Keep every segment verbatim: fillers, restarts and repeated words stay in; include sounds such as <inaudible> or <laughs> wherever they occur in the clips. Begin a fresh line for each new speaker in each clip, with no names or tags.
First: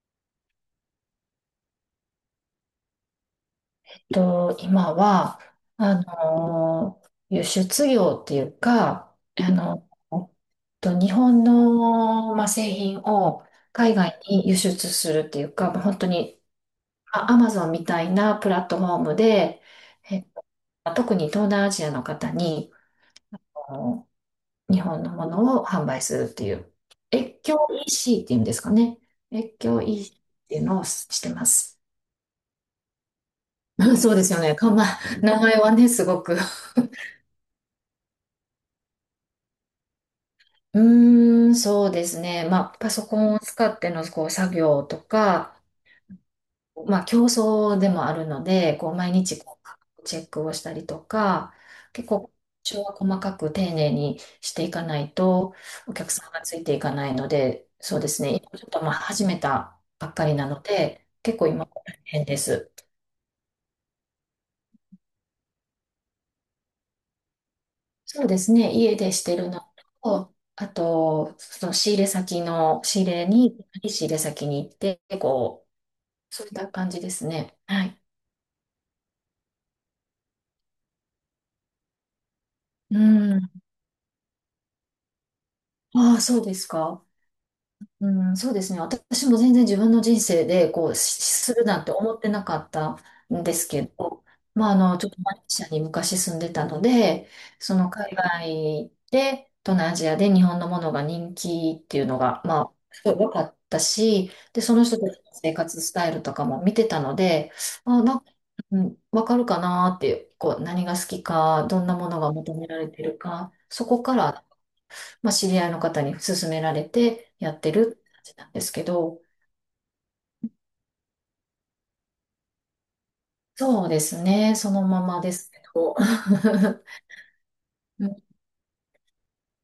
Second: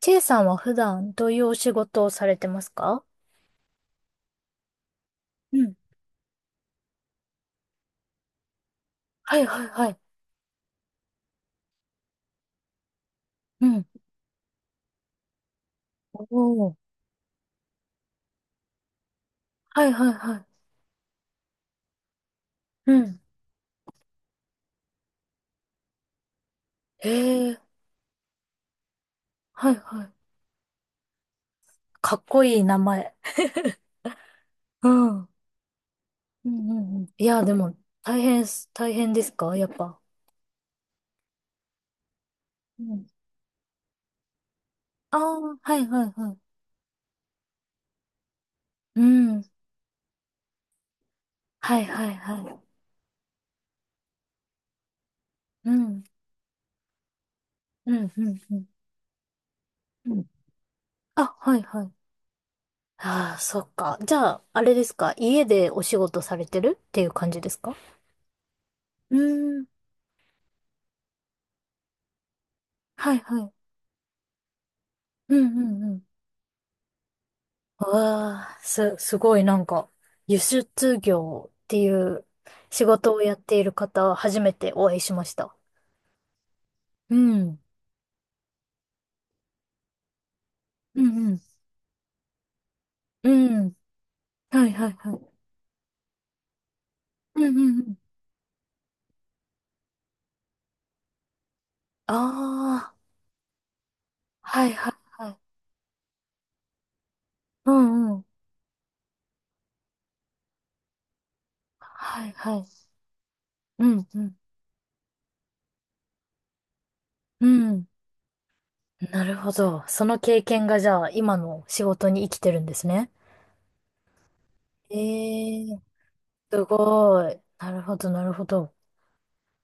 チェイさんは普段どういうお仕事をされてますか？
と、今は、
うん。
あの、輸出業っていうか、
はい
あ
はいは
の、
い。
と日本の、まあ、製品を
うん。
海外に輸出するっていうか、まあ、本当
お
に、
ー。
アマゾンみたいなプラットフォームで、
はいはい
えっ
は
と
い。
特に東南アジアの方に、
うん。
あの日本のものを販売するっていう、
へ
越境
え。
イーシー っていうんですかね。越
はい
境
はい。
イーシー っていうのをしてます。
かっこいい名前。
<laughs>
<laughs>
うん、そうですよね。か、ま
う
あ、
ん。うん
名前はね、すごく。
うんうん。いや、でも、大変す、大変ですかやっぱ？
うーん、そうですね。まあ、
う
パソ
ん。
コンを使ってのこう作業と
ああ、
か、
はいはいはい。
まあ、競争でもあるので、こう
う
毎日
ん。
こうチェックをしたりとか、
はいは
結
い
構、
はい。
調は細かく丁寧にしていかないと、
う
お
ん。
客さんがついていかないので、
う
そうで
んう
すね。
ん
今
う
ち
ん。
ょっとまあ始めたば
う
っ
ん。
かりなので、
あ、
結構
はい
今大
はい。
変です。
ああ、そっか。じゃあ、あれですか、家でお仕事されてるっていう感じですか？
そうですね。家で
う
してる
ー
の
ん。
と、あと、その仕入れ先の仕入
はい
れ
はい。
に、仕入れ先に行って、
うんう
こ
んうん。
う、そういった感じですね。はい。
ああ、す、すごいなんか、輸出業っていう仕
う
事をやっ
ん。
ている方、初めてお会いしました。
ああ、そうですか。
うん。
うん、そうですね。私も全然自分の人生で、こう、
う
し
んうん。
するなんて思ってなかった
う
んです
ん。
けど、
は
まあ、
い
あ
はい
の、ちょ
は
っと
い。
マレーシアに昔住んでたので、
うんうん
そ
う
の
ん。
海外で、東南アジアで日本のものが人気っていうのが、まあ、
ああ、
すごい分かったし、で、
はい
その
はい
人たち
は
の
い。
生活スタイルとかも見てたので、
う
あ、
んう
なん
ん。
か、うん、分かるかなっていう、こう、何が好きか、どんなもの
は
が
い
求
は
めら
い。
れてるか、そ
う
こ
ん
か
うん。
らまあ、知り合いの方に勧められて
う
やって
ん。
るって感じなんですけど、
なるほど。その経験がじゃあ、今の仕事に生きてるんですね。
そうですね、その
え
ままですけ
え、
ど。
す
<laughs>
ごい。なるほ
う
ど
ん、
なるほど。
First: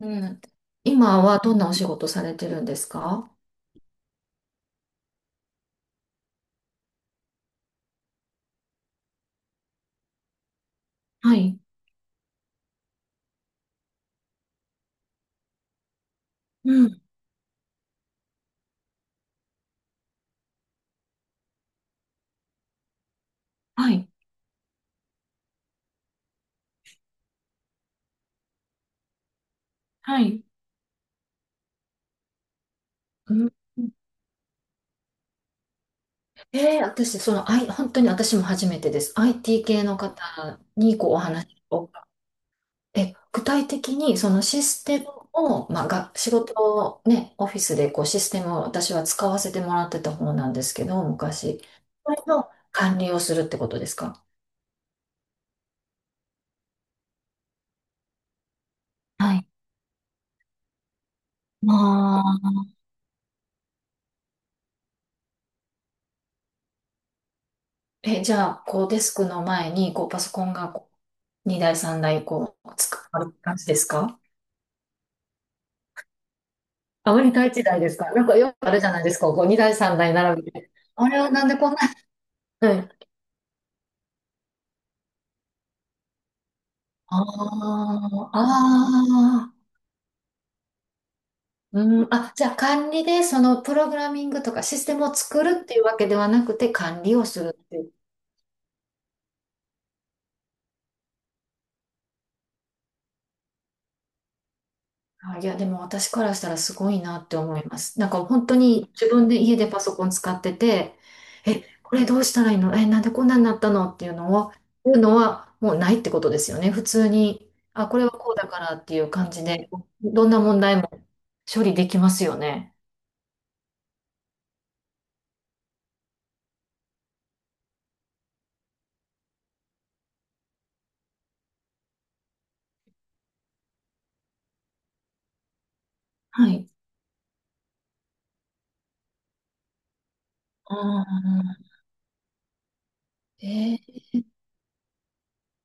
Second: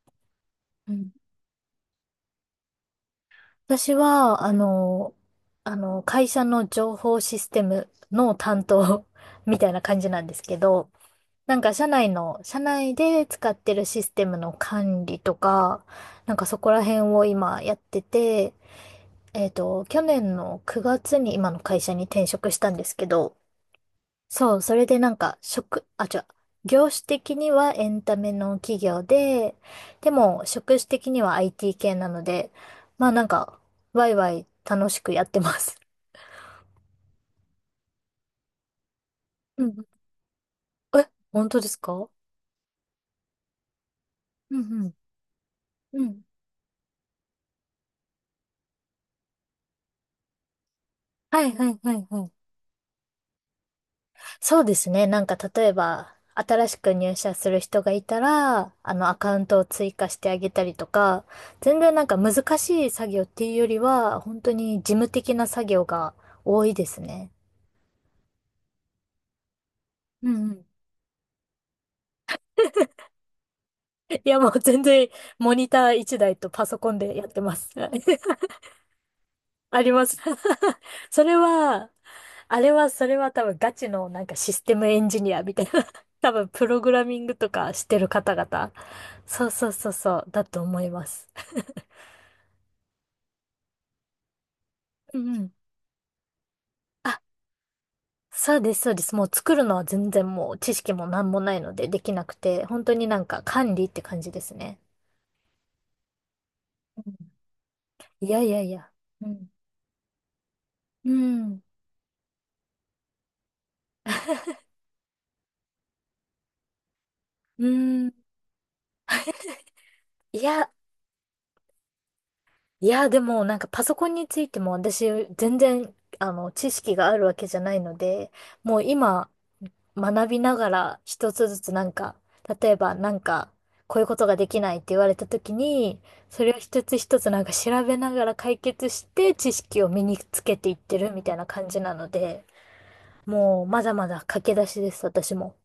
うん、
うん。
今はどんなお仕事されてるんですか？
私は、あの、あの、会社の情報システムの担当 <laughs> みたいな感じなんですけど、
は
な
い。
んか社内の、社内で使ってるシステムの管理とか、なんかそこ
う
ら
ん。
辺を今やってて、えっと、去年のくがつに今の会社に転職したんですけど、
はい。
そう、それでなんか、職、あ、違う、業種的にはエンタメの企業で、で
はい。
も、職種的には アイティー 系なので、まあなん
うん。
か、ワイワイ楽しくやってます。
えー、私、その、I、本当に私も初めてです。
う
アイティー 系
ん。
の方に
え、
こうお話
本当です
をお。
か？
え、具体的にその
う
シ
ん
ス
うん。
テムを、まあ、
う
が、
ん。
仕事をね、オフィスでこうシステムを私は使わせてもらってた方なんですけど、
はい
昔。
はいはい
それ
はい。
の管理をするってことですか？
そうですね。なんか、例えば、新しく入社する人がいたら、あの、アカ
は
ウン
い。
トを追加してあげたりとか、
ま
全然なんか難
あ、
しい作業っていうよりは、本当に事務的な作業が多いですね。
え、じゃあ、こうデスクの前にこうパ
う
ソコ
ん
ン
うん。
がこうにだいさんだいこう使われる感じですか？
いや、もう全然、モニター一台とパソコン
ア
で
メ
やっ
リ
て
カ
ま
1
す。
台で
<laughs>
すか？なんかよくあるじゃないですか、こうにだい
あり
3
ま
台
す。
並べて。
<laughs>
あれ
そ
は
れ
なんでこんな。
は、あ
う
れは、
ん。
それは多分ガチのなんかシステムエンジニアみたいな。<laughs> 多分プログラミングとかしてる
あ
方々。
あ、
そう
ああ。
そうそうそう、だと思います。
うん、あ、じゃあ管理でそのプログラミングとかシステムを
うんう
作
ん。
るっていうわけではなくて管理
あ、
をするっていう。
そうです、そうです。もう作るのは全然もう知識もなんもないのでできなくて、本当になんか管理って感じですね。
あ、いや、でも私からしたらすご
う
い
ん。
なって思います。なんか
いや
本
い
当
やい
に
や。
自
う
分で
ん。
家でパソコン使ってて、
うん。
え、これどうしたらいいの、え、なんでこんなになったのっていうのを、いうのはもうないってことですよね。普通に、
う
あ、これは
ん。
こうだからっていう感じで、どんな
い
問
や、
題も処理できますよね。
いや、でもなんかパソコンについても私全然あの知識があるわけじゃないので、もう今学びながら一つずつなんか、例えばなんかこういうことができないって言われた時に、そ
は
れを
い。
一つ一つなんか調べながら解決して知識を身につけてい
あ
ってるみたいな感
あ、
じなので、もう
え
まだ
ー
まだ駆け出しです、私も。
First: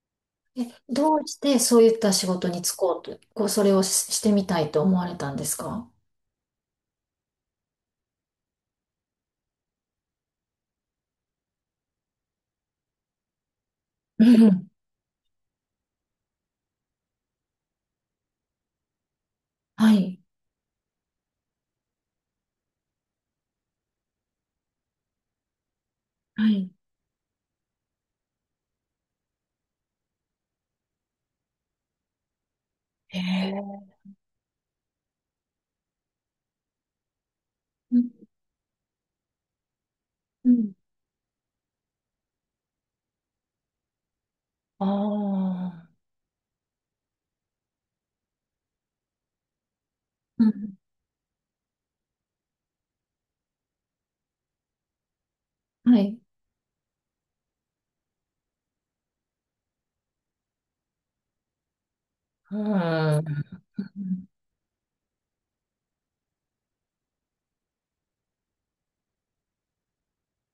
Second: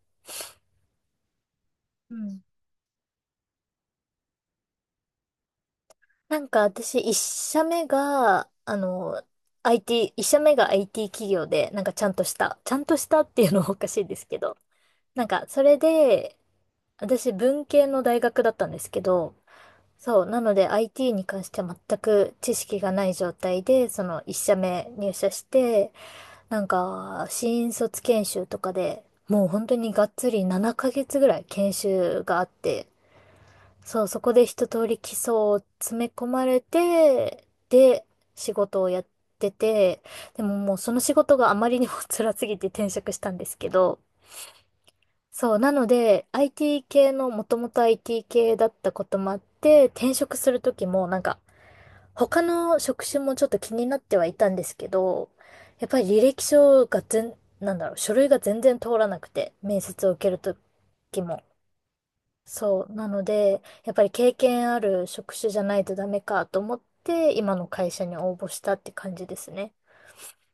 え、どうしてそういった
う
仕
ん。
事に就こうと、こう、それをし、してみたいと思われたんですか？
なんか私、一社目が、あの、アイティー、一社目が アイティー 企業で、なんかちゃんとした、ちゃんとしたっていうのは <laughs> おかしいで
う
すけど、
ん。
なんかそれで、私文系の大学だったんですけど、
はい。
そう、なので アイティー に関しては全く知識がない状態で、その一社目入社して、
は
なん
い。
か新卒研修とかでもう本当にがっつりななかげつぐらい研修があって、
へえ。
そう、そこで一通り基礎を詰め込まれて、
う
で、
ん。
仕事をやってて、で
う
も
ん。
もうその仕事があまりにも <laughs> 辛すぎて転職したんですけど、そう、なの
ああ、
で、アイティー 系の、もともと アイティー 系だったこともあって、転職
う
すると
ん、
きも、なんか、他の職種もちょっと気になってはいたんですけど、やっぱ
は
り
い。
履歴書が全、なんだろう、書類が全然通らなくて、面接を受けるときも。そう。なので、やっぱり経験ある職種じゃないとダメかと思って、今の会社に応募したって感じですね。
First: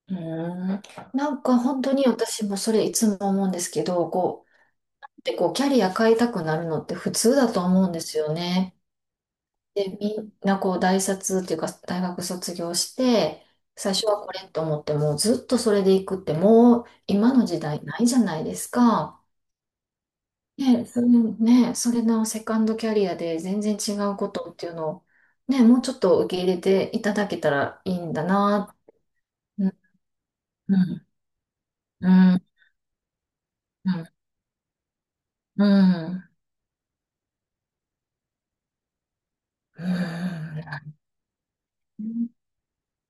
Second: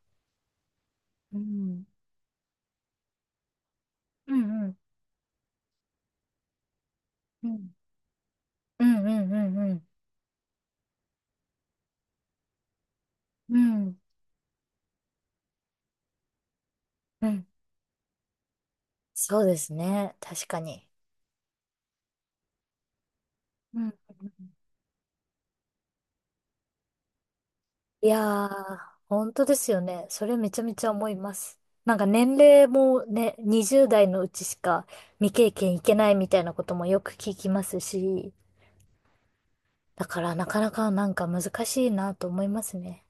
うん。うん、な
う
んか本
ん。
当に私もそれいつも思うんですけど、
う
こ
んうん。
う、で、こう、キャリア変えたくなるのって普通
う
だと
ん。
思うんですよね。
うんうんうんうん。
で、みんなこう大卒っていうか大学卒業して、
う
最
ん。
初はこれと思ってもずっとそれで行くってもう
う
今
ん。
の時代ないじゃないですか。
そうですね。確か
ね、
に。
それ、ね、それのセカンドキャリアで全然
う
違
ん。
うことっていうのを、ね、もうちょっと受け入れていただけたらいい
い
んだ
やー、
な。
本当で
う
す
ん、
よね。それめちゃめ
う
ちゃ
ん、
思います。なんか
う
年
ん、
齢もね、
う
にじゅうだい代
ん、
のうちしか未経
う
験いけない
ん。
みたいなこともよく聞きますし、だからな
う
かなかなんか難しいなと
ん。
思いますね。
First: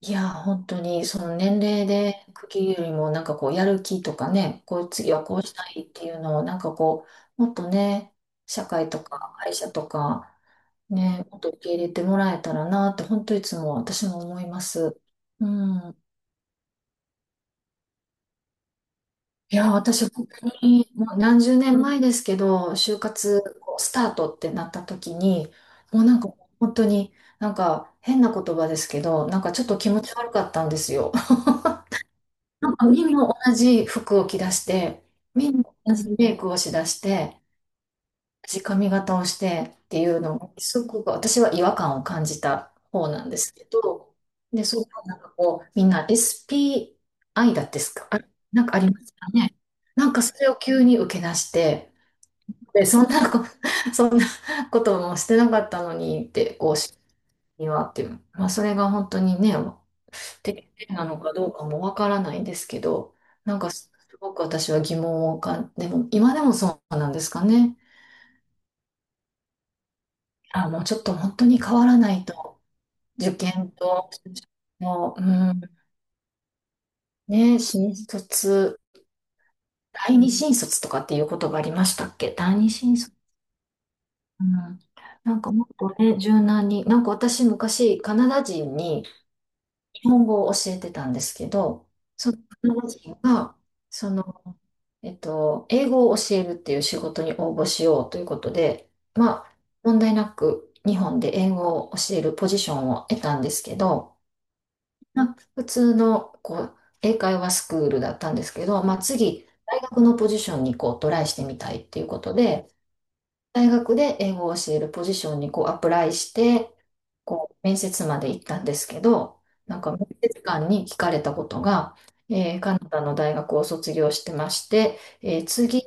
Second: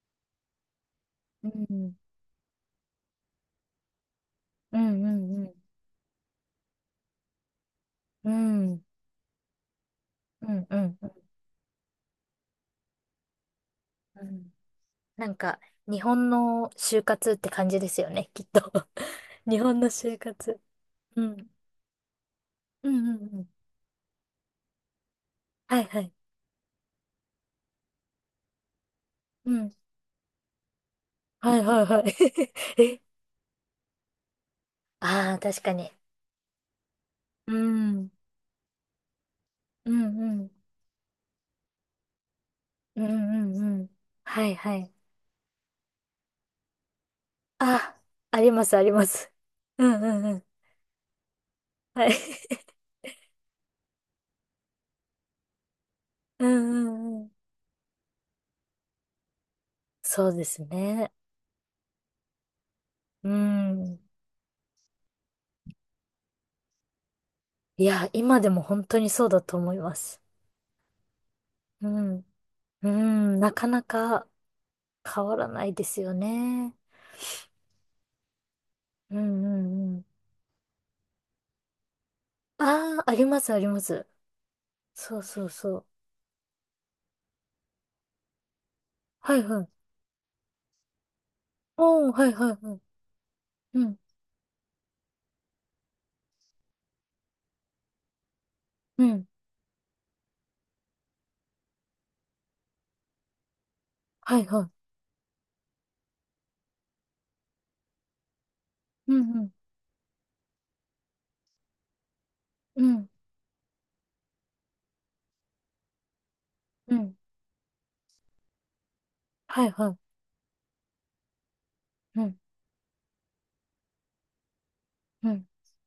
いや、本当に、その
う
年齢
ん。
で区切るよりも、なんかこう、やる気とかね、
う
こう、
んう
次はこう
んう
し
ん。
たいっていうのを、なんかこう、もっとね、
う
社
ん
会とか会社とか、
うんうん
ね、もっと受け入れてもらえたらなって、本当いつも私も
う
思い
ん。
ます。
なん
う
か、
ん。
日本の就活って感じですよね、きっと。<laughs>
い
日
や、
本の
私、
就
本
活。
当に、もう
う
何
ん。
十年前ですけど、
う
就
んうんう
活、
ん。
こうスタートってなった時に、
はいは
もう
い。
なんか、本当に、なんか、変な言葉ですけど、なん
う
かちょっ
ん。
と気持ち悪かったんですよ。
はいはいはい。
なん
<laughs>
か
え、
みんな同じ服を着出して、
ああ、
みん
確
な
かに。
同じメイクをしだして、
うん。
同じ髪型をしてっ
う
て
ん
いうの
うん。
を、すごく私は違和感を感じた
うん
方なんで
う
すけ
んうん。
ど、
はい
で、
は
そう
い。
なんかこう、みんな エスピーアイ だってです
あ、
か？あ、
あり
な
ま
ん
す
かあ
あ
り
り
ま
ま
すか
す。
ね。
うんう
なんか
んう
そ
ん。
れを急に受け出して、
はい。
で、そんなこ、<laughs> そんなこともしてなかったのにっ
<laughs> うん
て、こう、
うんうん。
にはっていう。まあ、それが本当にね、
そうです
適正な
ね。
のかどうかもわからないんですけど、
う
なんかす
ん。
ごく私は疑問をかん、でも今でもそうなんですかね。
いや、今でも本当にそうだと思います。
あ、もうちょっと本当に変わ
う
らな
ん。
いと、
う
受
ん、なか
験
な
と、
か
もう、
変
う
わら
ん、
ないですよね。
ね、新卒、
うんうんうん。
第二新卒とかっていう言葉ありましたっけ？第二新
ああ、
卒。
ありますあります。
うん、
そう
なん
そう
かもっ
そう。
とね、柔軟に、なんか私昔カナダ人に
はいはい。
日本語を教えてたんですけど、
おー、は
そ
い
の
はい
カ
は
ナ
い。
ダ人が、
うん、
そのえっと、英語を教えるっていう仕事に応募しようということで、
うん。
まあ、問題なく日本で英語を教えるポジションを得たんですけど、
はいはい。
まあ、普通のこう英会話スクールだったんですけど、まあ、
うんう
次、
ん、
大学のポジションにこうトライしてみたいっていうことで、
うん、
大学で英語を教えるポジションにこうアプライして、
うん。
こう面接まで行ったんですけど、
はい
なん
は
か
い。
面接官に聞かれたことが、
うん、
えーカナダの大学を卒業してまして、
う
え
ん。
ー次、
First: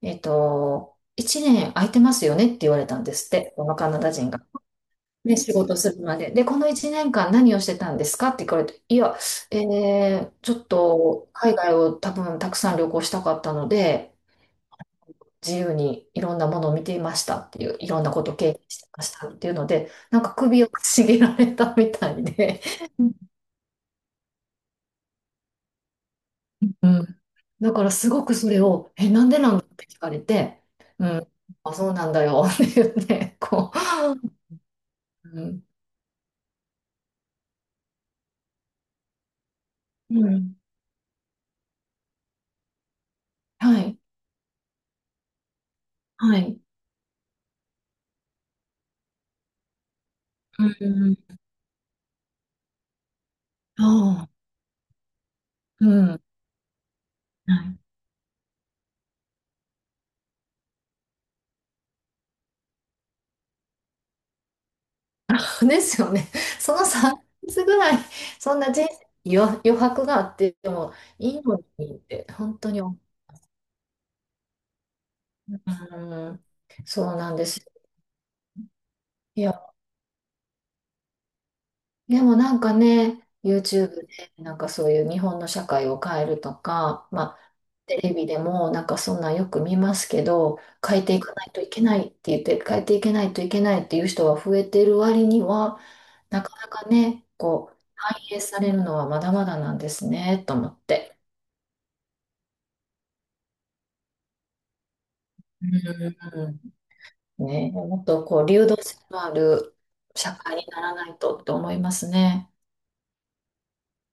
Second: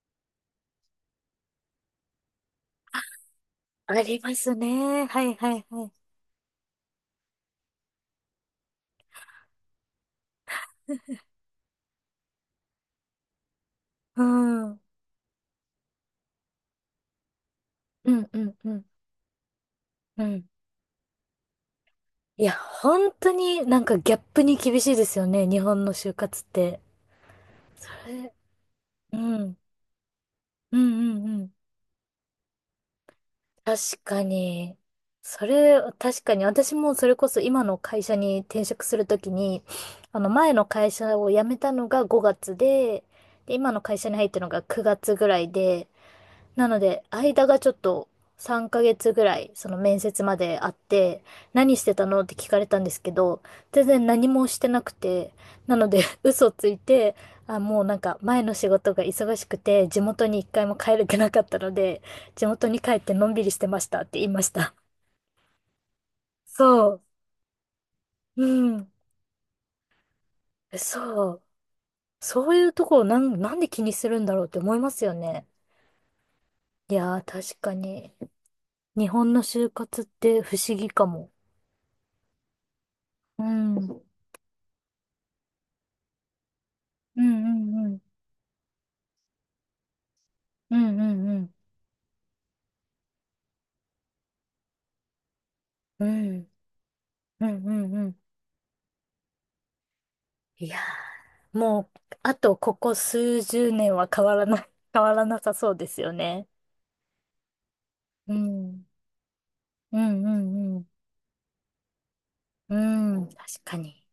えっと、いちねん空いてますよねって言われたんですって、このカ
あ
ナダ
り
人
ま
が。
すね。はい
ね、仕
はい
事
は
す
い。
るまで。で、このいちねんかん何をしてたんですかって聞かれて、いや、えーちょっと海外を多分たくさん旅行したかったので、
うん、うん
自由にいろんなものを見ていましたっていう、いろんな
う
こ
ん
とを
う
経験し
ん、
てましたっていうので、なん
う
か
ん。
首をかしげられたみたい
いや、
で、う
本
ん、
当になんかギャップに厳しいですよね。日本の就活って。
だか
そ
らすご
れ、
くそれを、え、
う
なん
ん、う
でな
ん
んだって聞かれて、
う
う
ん
ん、
うん。
あ、そうなんだよって言って、こ
確かに。
う、う
そ
ん、
れ、確かに。私もそれこそ今の会社に転職するときに、
う
あの前
ん、
の会社を辞めたのがごがつで、で、今の
は
会
い、
社に入ったのがくがつぐらいで、
はい、
なので、間がちょっとさんかげつぐらい、その面接まで
う
あっ
ん、
て、何してたのって聞かれたんですけど、全然
あ
何
あ、
もしてなくて、なの
う
で、
ん。
<laughs> 嘘ついて、
は
あ、もうなんか前の仕事が忙しくて、地元に一回も帰れてなかったので、地元に帰ってのんびりしてましたって言いました。
いですよね。その
そう。
さんかげつぐらい、
う
そんな人
ん。
生に余、余白があっても
そ
い
う。
いのにって、
そう
本
い
当
う
に
と
思
ころなん、なんで気にするんだろうって思いますよね。
う。ん、
い
そう
やー、
なんで
確
す。
かに。日本
い
の
や、
就活って不思議かも。
でもなんかね、
うん。
YouTube でなんかそういう日本の社会を変えるとか、
う
ま
ん
あ、
うんう
テ
ん。
レビでもなんかそんなんよく見ますけど、
うん
変
う
えてい
ん
か
う
ない
ん。
といけないって言って、変えていけないといけないっていう人は増えてる割には、
う
な
ん
かなかね、
うんう
こう、
んう
反
ん。
映されるのはまだまだなんですね、と思
いや
って。
ー、もう、あとここ数十年は変わらない、<laughs> 変わらなさ
う
そうですよね。
ん、ね、もっと
う
こう、流動
ん。
性のある
うんう
社会に
ん
な
う
らないとって思いますね。
ん。うん、確かに。